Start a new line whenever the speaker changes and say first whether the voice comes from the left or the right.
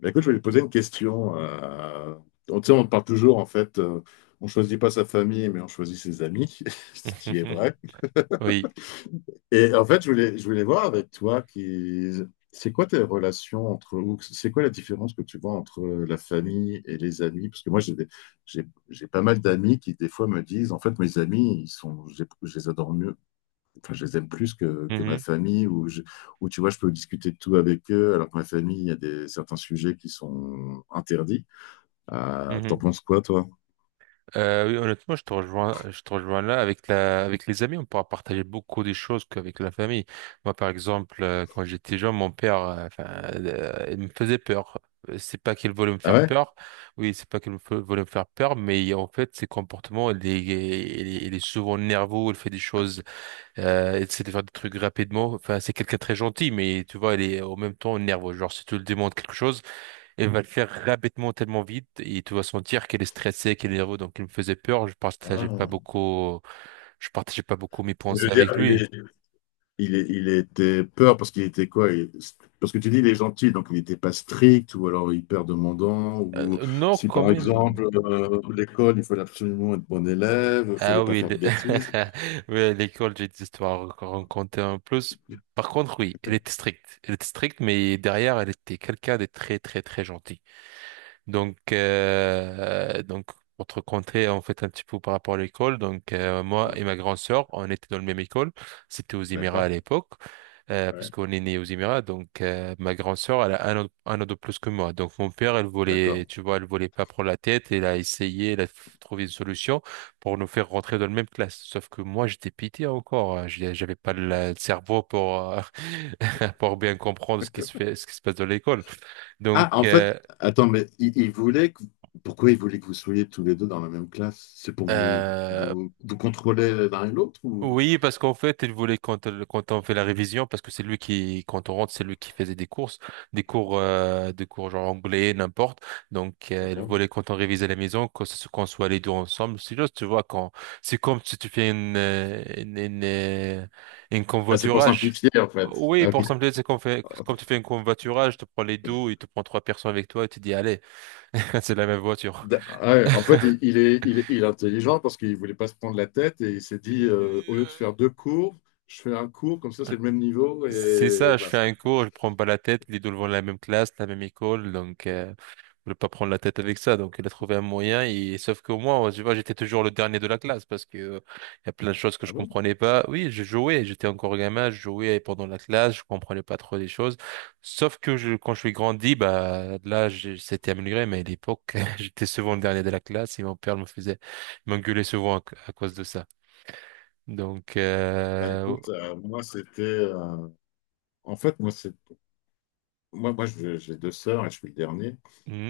left: Mais écoute, je voulais te poser une question. Tu sais, on parle toujours, en fait, on choisit pas sa famille, mais on choisit ses amis, ce qui est vrai.
right: Oui.
left: Et en fait, je voulais voir avec toi, c'est quoi tes relations entre, ou c'est quoi la différence que tu vois entre la famille et les amis? Parce que moi, j'ai pas mal d'amis qui, des fois, me disent, en fait, mes amis, ils sont, je les adore mieux, enfin, je les aime plus que ma
right: Mhm.
left: famille, ou tu vois, je peux discuter de tout avec eux, alors que ma famille, il y a certains sujets qui sont interdits. T'en
right: Mhm.
left: penses quoi, toi?
right: Oui, honnêtement, je te rejoins là. Avec les amis, on pourra partager beaucoup des choses qu'avec la famille. Moi, par exemple, quand j'étais jeune, mon père, enfin, il me faisait peur. C'est pas qu'il voulait me
left: Ah
right: faire
left: ouais?
right: peur. Oui, c'est pas qu'il voulait me faire peur, mais en fait, ses comportements, il est souvent nerveux, il fait des choses, il essaie de faire des trucs rapidement. Enfin, c'est quelqu'un de très gentil, mais tu vois, il est en même temps nerveux. Genre, si tu lui demandes quelque chose, elle va le faire rapidement, tellement vite, et tu vas sentir qu'elle est stressée, qu'elle est nerveuse, donc elle me faisait peur. Je partageais pas
left: Ah.
right: beaucoup, je partageais pas beaucoup mes
left: Je veux
right: pensées
left: dire,
right: avec lui.
left: il était peur parce qu'il était quoi? Parce que tu dis, il est gentil, donc il n'était pas strict ou alors hyper demandant. Ou
right: Non,
left: si
right: quand
left: par
right: même.
left: exemple, l'école, il fallait absolument être bon élève, il fallait
right: Ah
left: pas
right: oui,
left: faire de bêtises.
right: oui, à l'école, j'ai des histoires à raconter en plus. Par contre, oui, elle était stricte, mais derrière, elle était quelqu'un de très, très, très gentil. Donc, pour te raconter en fait un petit peu par rapport à l'école, donc moi
left: Euh,
right: et ma grande sœur, on était dans le même école, c'était aux Émirats à
left: D'accord?
right: l'époque, parce
left: Ouais,
right: qu'on est né aux Émirats, donc ma grande sœur, elle a un an de plus que moi, donc mon père, elle voulait,
left: d'accord.
right: tu vois, elle voulait pas prendre la tête, elle a essayé, elle a trouvé une solution pour nous faire rentrer dans la même classe, sauf que moi j'étais pitié encore, hein, j'avais pas le cerveau pour pour bien comprendre ce qui se fait, ce qui se passe dans l'école, donc
left: Ah, en fait,
right: euh,
left: attends, mais pourquoi il voulait que vous soyez tous les deux dans la même classe? C'est pour vous,
right: euh,
left: vous, vous contrôler l'un et l'autre ou...
right: Oui, parce qu'en fait, il voulait quand on fait la révision, parce que c'est lui qui, quand on rentre, c'est lui qui faisait des courses, des cours, genre anglais, n'importe. Donc, il
left: D'accord.
right: voulait quand on révisait à la maison, qu'on soit les deux ensemble. C'est juste, tu vois, c'est comme si tu fais une
left: Ah, c'est pour
right: convoiturage.
left: simplifier, en fait.
right: Oui,
left: Ah, ok.
right: pour simplifier, c'est comme, fait, comme tu fais un convoiturage, tu prends les deux, il te prend trois personnes avec toi et tu dis, allez, c'est la même voiture.
left: Ah ouais, en fait, il est intelligent parce qu'il voulait pas se prendre la tête et il s'est dit au lieu de faire deux cours, je fais un cours, comme ça
right: Euh,
left: c'est le même niveau
right: C'est ça,
left: et
right: je fais
left: basta.
right: un cours, je prends pas la tête, les deux vont de la même classe, la même école, donc je ne pas prendre la tête avec ça. Donc il a trouvé un moyen, et sauf que moi, tu vois, j'étais toujours le dernier de la classe parce que il y a plein de choses que
left: Ah
right: je
left: bon?
right: comprenais pas. Oui, je jouais, j'étais encore gamin, je jouais pendant la classe, je comprenais pas trop les choses. Sauf que quand je suis grandi, bah là, c'était amélioré, mais à l'époque, j'étais souvent le dernier de la classe et mon père me faisait m'engueuler souvent à, cause de ça. Donc
left: Bah
right: euh...
left: écoute, moi c'était. En fait, moi c'est. Moi, moi je- j'ai deux sœurs et je suis le dernier.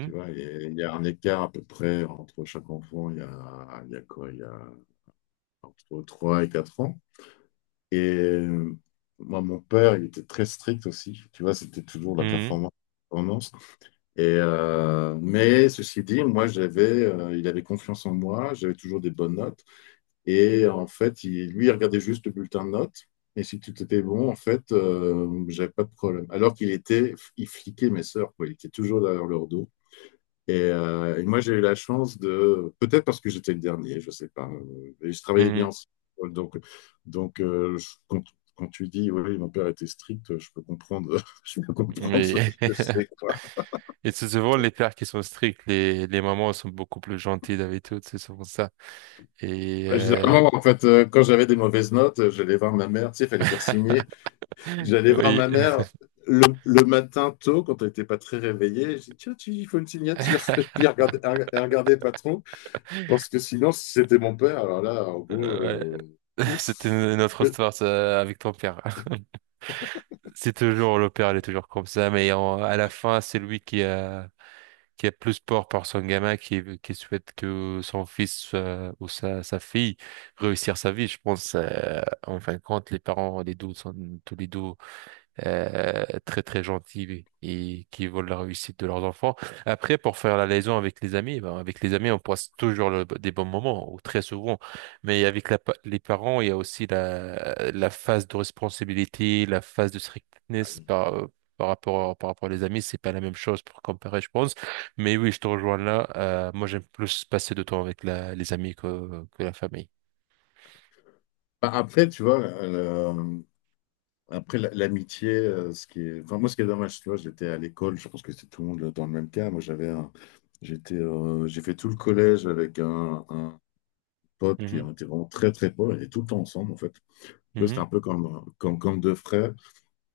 left: Tu vois, et il y a un écart à peu près entre chaque enfant, il y a quoi? Il y a entre 3 et 4 ans. Et moi, mon père, il était très strict aussi. Tu vois, c'était toujours la
right: mhm,
left: performance. Mais ceci dit, moi, il avait confiance en moi, j'avais toujours des bonnes notes. Et en fait, lui, il regardait juste le bulletin de notes. Et si tout était bon, en fait, j'avais pas de problème. Alors qu'il fliquait mes sœurs, quoi. Il était toujours derrière leur dos. Et, moi, j'ai eu la chance de, peut-être parce que j'étais le dernier, je sais pas. Et je travaillais bien
right: mhm.
left: ensemble. Donc, donc, quand tu dis, oui, mon père était strict, je peux comprendre, je peux comprendre
right: Oui.
left: ce que c'est.
right: Et c'est souvent les pères qui sont stricts, les mamans sont beaucoup plus gentilles d'habitude, c'est souvent ça. Et
left: Ouais, généralement, en fait, quand j'avais des mauvaises notes, j'allais voir ma mère, tu sais, il fallait faire signer. J'allais voir
right: oui,
left: ma mère le matin tôt, quand elle n'était pas très réveillée. Je dis, tiens, il faut une signature. Et puis, elle regardait pas trop, parce que sinon, si c'était mon père, alors là, en gros,
right: ouais. C'était une
left: ouf.
right: une autre
left: Peu-
right: histoire ça, avec ton père. C'est toujours le père, il est toujours comme ça, mais à la fin, c'est lui qui a plus peur par son gamin, qui souhaite que son fils ou sa fille réussir sa vie. Je pense, en fin de compte, les parents, les deux sont tous les deux, très très gentils et qui veulent la réussite de leurs enfants. Après, pour faire la liaison avec les amis, ben, avec les amis, on passe toujours des bons moments, ou très souvent. Mais avec les parents, il y a aussi la phase de responsabilité, la phase de strictness par rapport à les amis. C'est pas la même chose pour comparer, je pense. Mais oui, je te rejoins là. Moi, j'aime plus passer de temps avec les amis que la famille.
left: Bah, après, tu vois, après l'amitié, enfin, moi, ce qui est dommage, tu vois, j'étais à l'école, je pense que c'est tout le monde dans le même cas. Moi, j'ai fait tout le collège avec un, potes qui
right: Mhm,
left: ont été vraiment très très potes, on était tout le temps ensemble en fait. Tu vois, c'était
right: mhm,
left: un peu comme deux frères.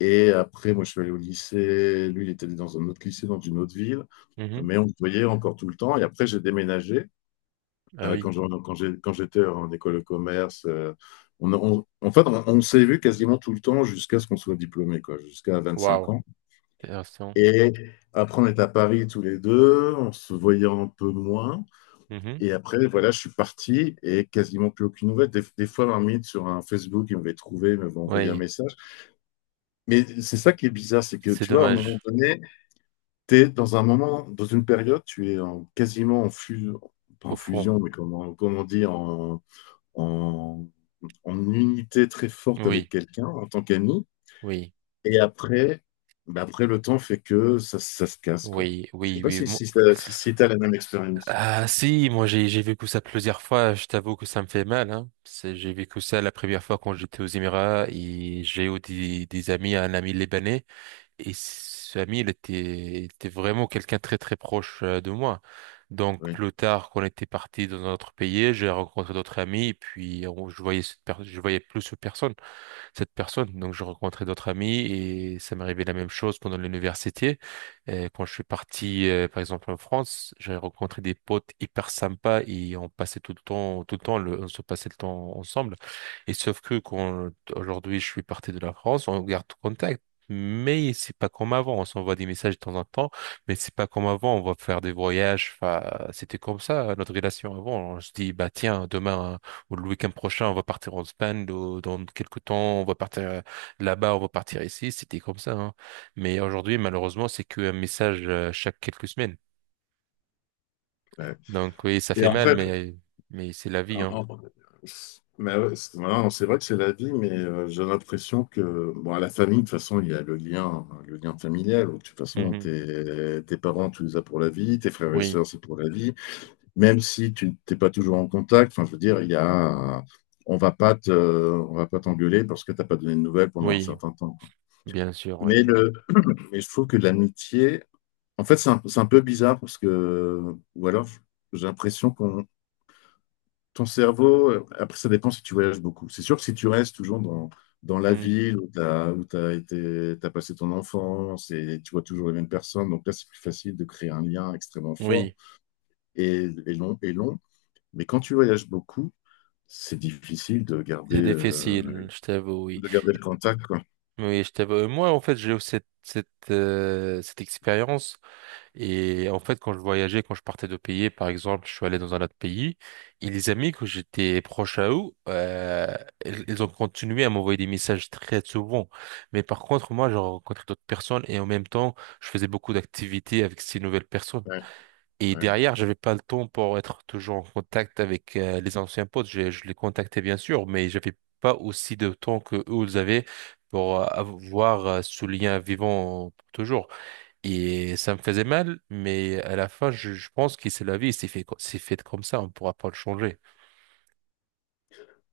left: Et après, moi, je suis allé au lycée. Lui, il était dans un autre lycée, dans une autre ville.
right: mhm.
left: Mais on se voyait encore tout le temps. Et après, j'ai déménagé.
right: Ah
left: Euh,
right: oui.
left: quand j'en- quand j'ai- quand j'étais en école de commerce, en fait, on s'est vu quasiment tout le temps jusqu'à ce qu'on soit diplômé, quoi, jusqu'à 25
right: Waouh.
left: ans.
right: Intéressant.
left: Et après, on était à Paris tous les deux. On se voyait un peu moins.
right: Mhm.
left: Et après, voilà, je suis parti et quasiment plus aucune nouvelle. Des fois, un sur un Facebook, il m'avait trouvé, il m'avait envoyé un
right: Oui.
left: message. Mais c'est ça qui est bizarre, c'est que
right: C'est
left: tu vois, à un moment
right: dommage.
left: donné, tu es dans un moment, dans une période, quasiment en fusion, pas en
right: Au front.
left: fusion, mais comment dire, en, en unité très forte avec
right: Oui,
left: quelqu'un en tant qu'ami.
right: oui,
left: Et après, bah après, le temps fait que ça se casse, quoi.
right: oui,
left: Je sais
right: oui,
left: pas
right: oui.
left: si, si, t'as- si, si t'as la même expérience.
right: Ah si, moi j'ai vécu ça plusieurs fois. Je t'avoue que ça me fait mal. Hein. J'ai vécu ça la première fois quand j'étais aux Émirats et j'ai eu des amis, un ami libanais et ce ami il était vraiment quelqu'un très très proche de moi. Donc
left: Oui.
right: plus tard, qu'on était parti dans un autre pays, j'ai rencontré d'autres amis et puis je voyais je voyais plus cette personne. Donc, je rencontrais d'autres amis et ça m'est arrivé la même chose pendant l'université. Quand je suis parti, par exemple, en France, j'ai rencontré des potes hyper sympas et on passait tout le temps, on se passait le temps ensemble. Et sauf que quand aujourd'hui je suis parti de la France, on garde contact. Mais c'est pas comme avant, on s'envoie des messages de temps en temps, mais c'est pas comme avant, on va faire des voyages, enfin, c'était comme ça, notre relation avant, on se dit, bah tiens, demain, ou le week-end prochain, on va partir en Espagne, dans quelques temps, on va partir là-bas, on va partir ici. C'était comme ça, hein. Mais aujourd'hui, malheureusement, c'est qu'un message chaque quelques semaines.
left: Ouais.
right: Donc oui, ça
left: Et
right: fait mal,
left: après,
right: mais c'est la vie, hein.
left: en- Mais ouais, c'est voilà, c'est vrai que c'est la vie, mais j'ai l'impression que bon, à la famille, de toute façon, il y a le lien, hein, le lien familial. De toute façon,
right: Mhm.
left: tes parents, tu les as pour la vie, tes frères et
right: Oui,
left: sœurs, c'est pour la vie. Même si tu t'es pas toujours en contact, enfin, je veux dire, il y a, on va pas te, on va pas t'engueuler parce que t'as pas donné de nouvelles pendant un
right: oui,
left: certain temps, quoi.
right: bien sûr,
left: Mais
right: oui, oui.
left: le, mais je trouve que l'amitié, en fait, c'est un peu bizarre parce que, ou alors, j'ai l'impression qu'on ton cerveau, après, ça dépend si tu voyages beaucoup. C'est sûr que si tu restes toujours dans la
right: Mhm.
left: ville où t'as été, t'as passé ton enfance et tu vois toujours les mêmes personnes, donc là, c'est plus facile de créer un lien extrêmement fort
right: Oui,
left: et long, et long. Mais quand tu voyages beaucoup, c'est difficile
right: c'est difficile, je t'avoue, oui.
left: de garder le contact, quoi.
right: Oui, je t'avoue. Moi, en fait, j'ai eu cette expérience. Et en fait, quand je voyageais, quand je partais de pays, par exemple, je suis allé dans un autre pays, et les amis que j'étais proche à eux, euh, ils ont continué à m'envoyer des messages très souvent. Mais par contre, moi, j'ai rencontré d'autres personnes et en même temps, je faisais beaucoup d'activités avec ces nouvelles personnes.
left: Ouais,
right: Et
left: ouais.
right: derrière, j'avais pas le temps pour être toujours en contact avec les anciens potes. Je les contactais bien sûr, mais j'avais pas aussi de temps que eux ils avaient pour avoir ce lien vivant pour toujours. Et ça me faisait mal, mais à la fin, je pense que c'est la vie, c'est fait, comme ça, on ne pourra pas le changer.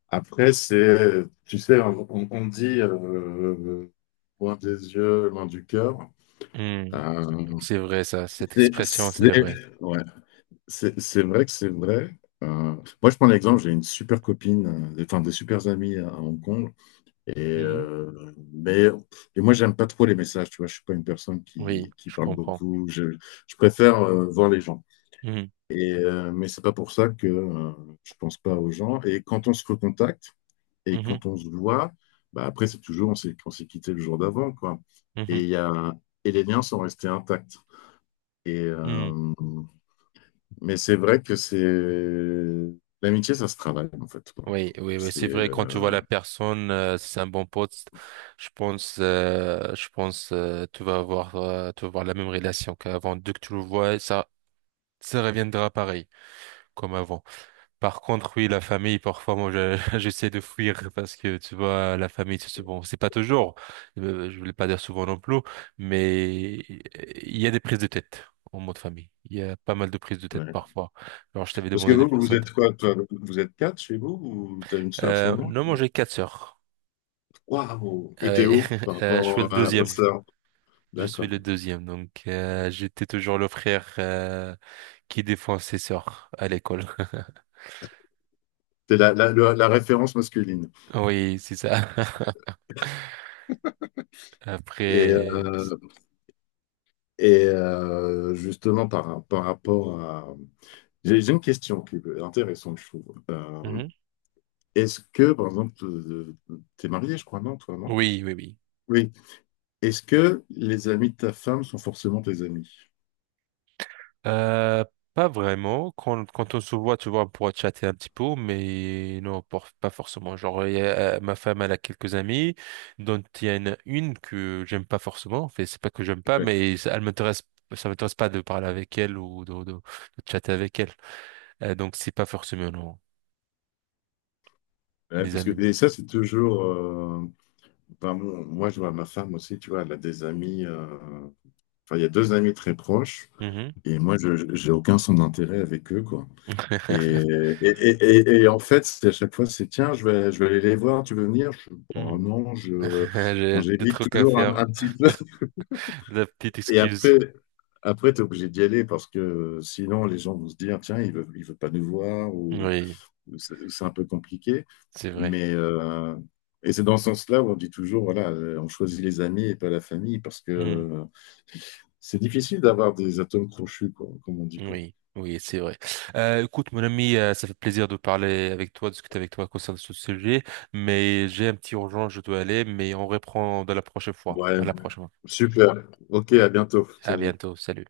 left: Après, c'est, tu sais, on dit loin des yeux, loin du cœur.
right: Hmm,
left: Euh,
right: C'est vrai, ça, cette
left: c'est,
right: expression, c'est
left: c'est-
right: vrai.
left: ouais. C'est vrai que c'est vrai. Moi, je prends l'exemple, j'ai une super copine, enfin des super amis à Hong Kong. Et,
right: Hmm,
left: euh, mais, et moi, j'aime pas trop les messages, tu vois. Je suis pas une personne
right: Oui,
left: qui
right: je
left: parle
right: comprends.
left: beaucoup. Je préfère voir les gens.
right: Hmm,
left: Mais c'est pas pour ça que je pense pas aux gens. Et quand on se recontacte et
right: mhm,
left: quand on se voit, bah, après, c'est toujours, on s'est quitté le jour d'avant, quoi.
right: mhm,
left: Et, il y a, et les liens sont restés intacts. Et,
right: hmm.
left: euh, mais c'est vrai que c'est l'amitié, ça se travaille en fait, quoi.
right: Oui, oui, oui,
left: C'est
right: c'est vrai, quand tu vois la personne, c'est un bon pote, je pense, tu vas avoir la même relation qu'avant. Dès que tu le vois, ça reviendra pareil, comme avant. Par contre, oui, la famille, parfois, moi, j'essaie de fuir parce que, tu vois, la famille, c'est bon, c'est pas toujours, je voulais pas dire souvent non plus, mais il y a des prises de tête en mode famille. Il y a pas mal de prises de tête
left: ouais.
right: parfois. Alors, je t'avais
left: Parce que
right: demandé de
left: vous,
right: faire
left: vous
right: ça.
left: êtes quoi, toi? Vous êtes quatre chez vous ou t'as une sœur
right: Euh,
left: seulement?
right: non, moi, j'ai quatre sœurs.
left: Waouh!
right: Ah
left: Et t'es
right: ouais.
left: où par
right: Je suis le
left: rapport aux
right: deuxième.
left: sœurs?
right: Je suis
left: D'accord.
right: le deuxième, donc j'étais toujours le frère qui défend ses sœurs à l'école.
left: C'est la référence masculine.
right: Oui, c'est ça.
left: Et,
right: Après,
left: euh, et justement, par rapport à... J'ai une question qui est intéressante, je trouve. Euh,
right: Mhm.
left: est-ce que, par exemple, t'es marié, je crois, non, toi, non?
right: Oui, oui, oui.
left: Oui. Est-ce que les amis de ta femme sont forcément tes amis?
right: Euh, pas vraiment. Quand on se voit, tu vois, on pourra chatter un petit peu, mais non, pas forcément. Genre, ma femme, elle a quelques amis, dont il y en a une que j'aime pas forcément. En fait, c'est pas que j'aime pas,
left: Ouais,
right: mais elle m'intéresse, ça m'intéresse pas de parler avec elle ou de chatter avec elle. Donc, c'est pas forcément, non,
left: ouais,
right: les
left: parce que
right: amis de...
left: et ça c'est toujours. Enfin, moi je vois ma femme aussi, tu vois, elle a des amis. Enfin, il y a deux amis très proches
right: Mhm.
left: et moi j'ai aucun son d'intérêt avec eux quoi. Et, et en fait c'est à chaque fois c'est tiens je vais aller les voir, tu veux venir? Bon,
right: Mhm.
left: non je. Enfin,
right: J'ai des
left: j'évite
right: trucs à
left: toujours
right: faire.
left: un petit peu.
right: La petite
left: Et
right: excuse.
left: après t'es obligé d'y aller parce que sinon les gens vont se dire tiens il veut pas nous voir
right: Oui,
left: c'est un peu compliqué.
right: c'est vrai.
left: Mais c'est dans ce sens-là où on dit toujours, voilà, on choisit les amis et pas la famille, parce que
right: Mhm.
left: c'est difficile d'avoir des atomes crochus, quoi, comme on dit. Quoi.
right: Oui, oui, c'est vrai. Écoute, mon ami, ça fait plaisir de parler avec toi, de discuter avec toi concernant ce sujet, mais j'ai un petit urgent, je dois aller, mais on reprend de la prochaine fois.
left: Ouais,
right: À la prochaine.
left: super. Ok, à bientôt.
right: À
left: Salut.
right: bientôt, salut.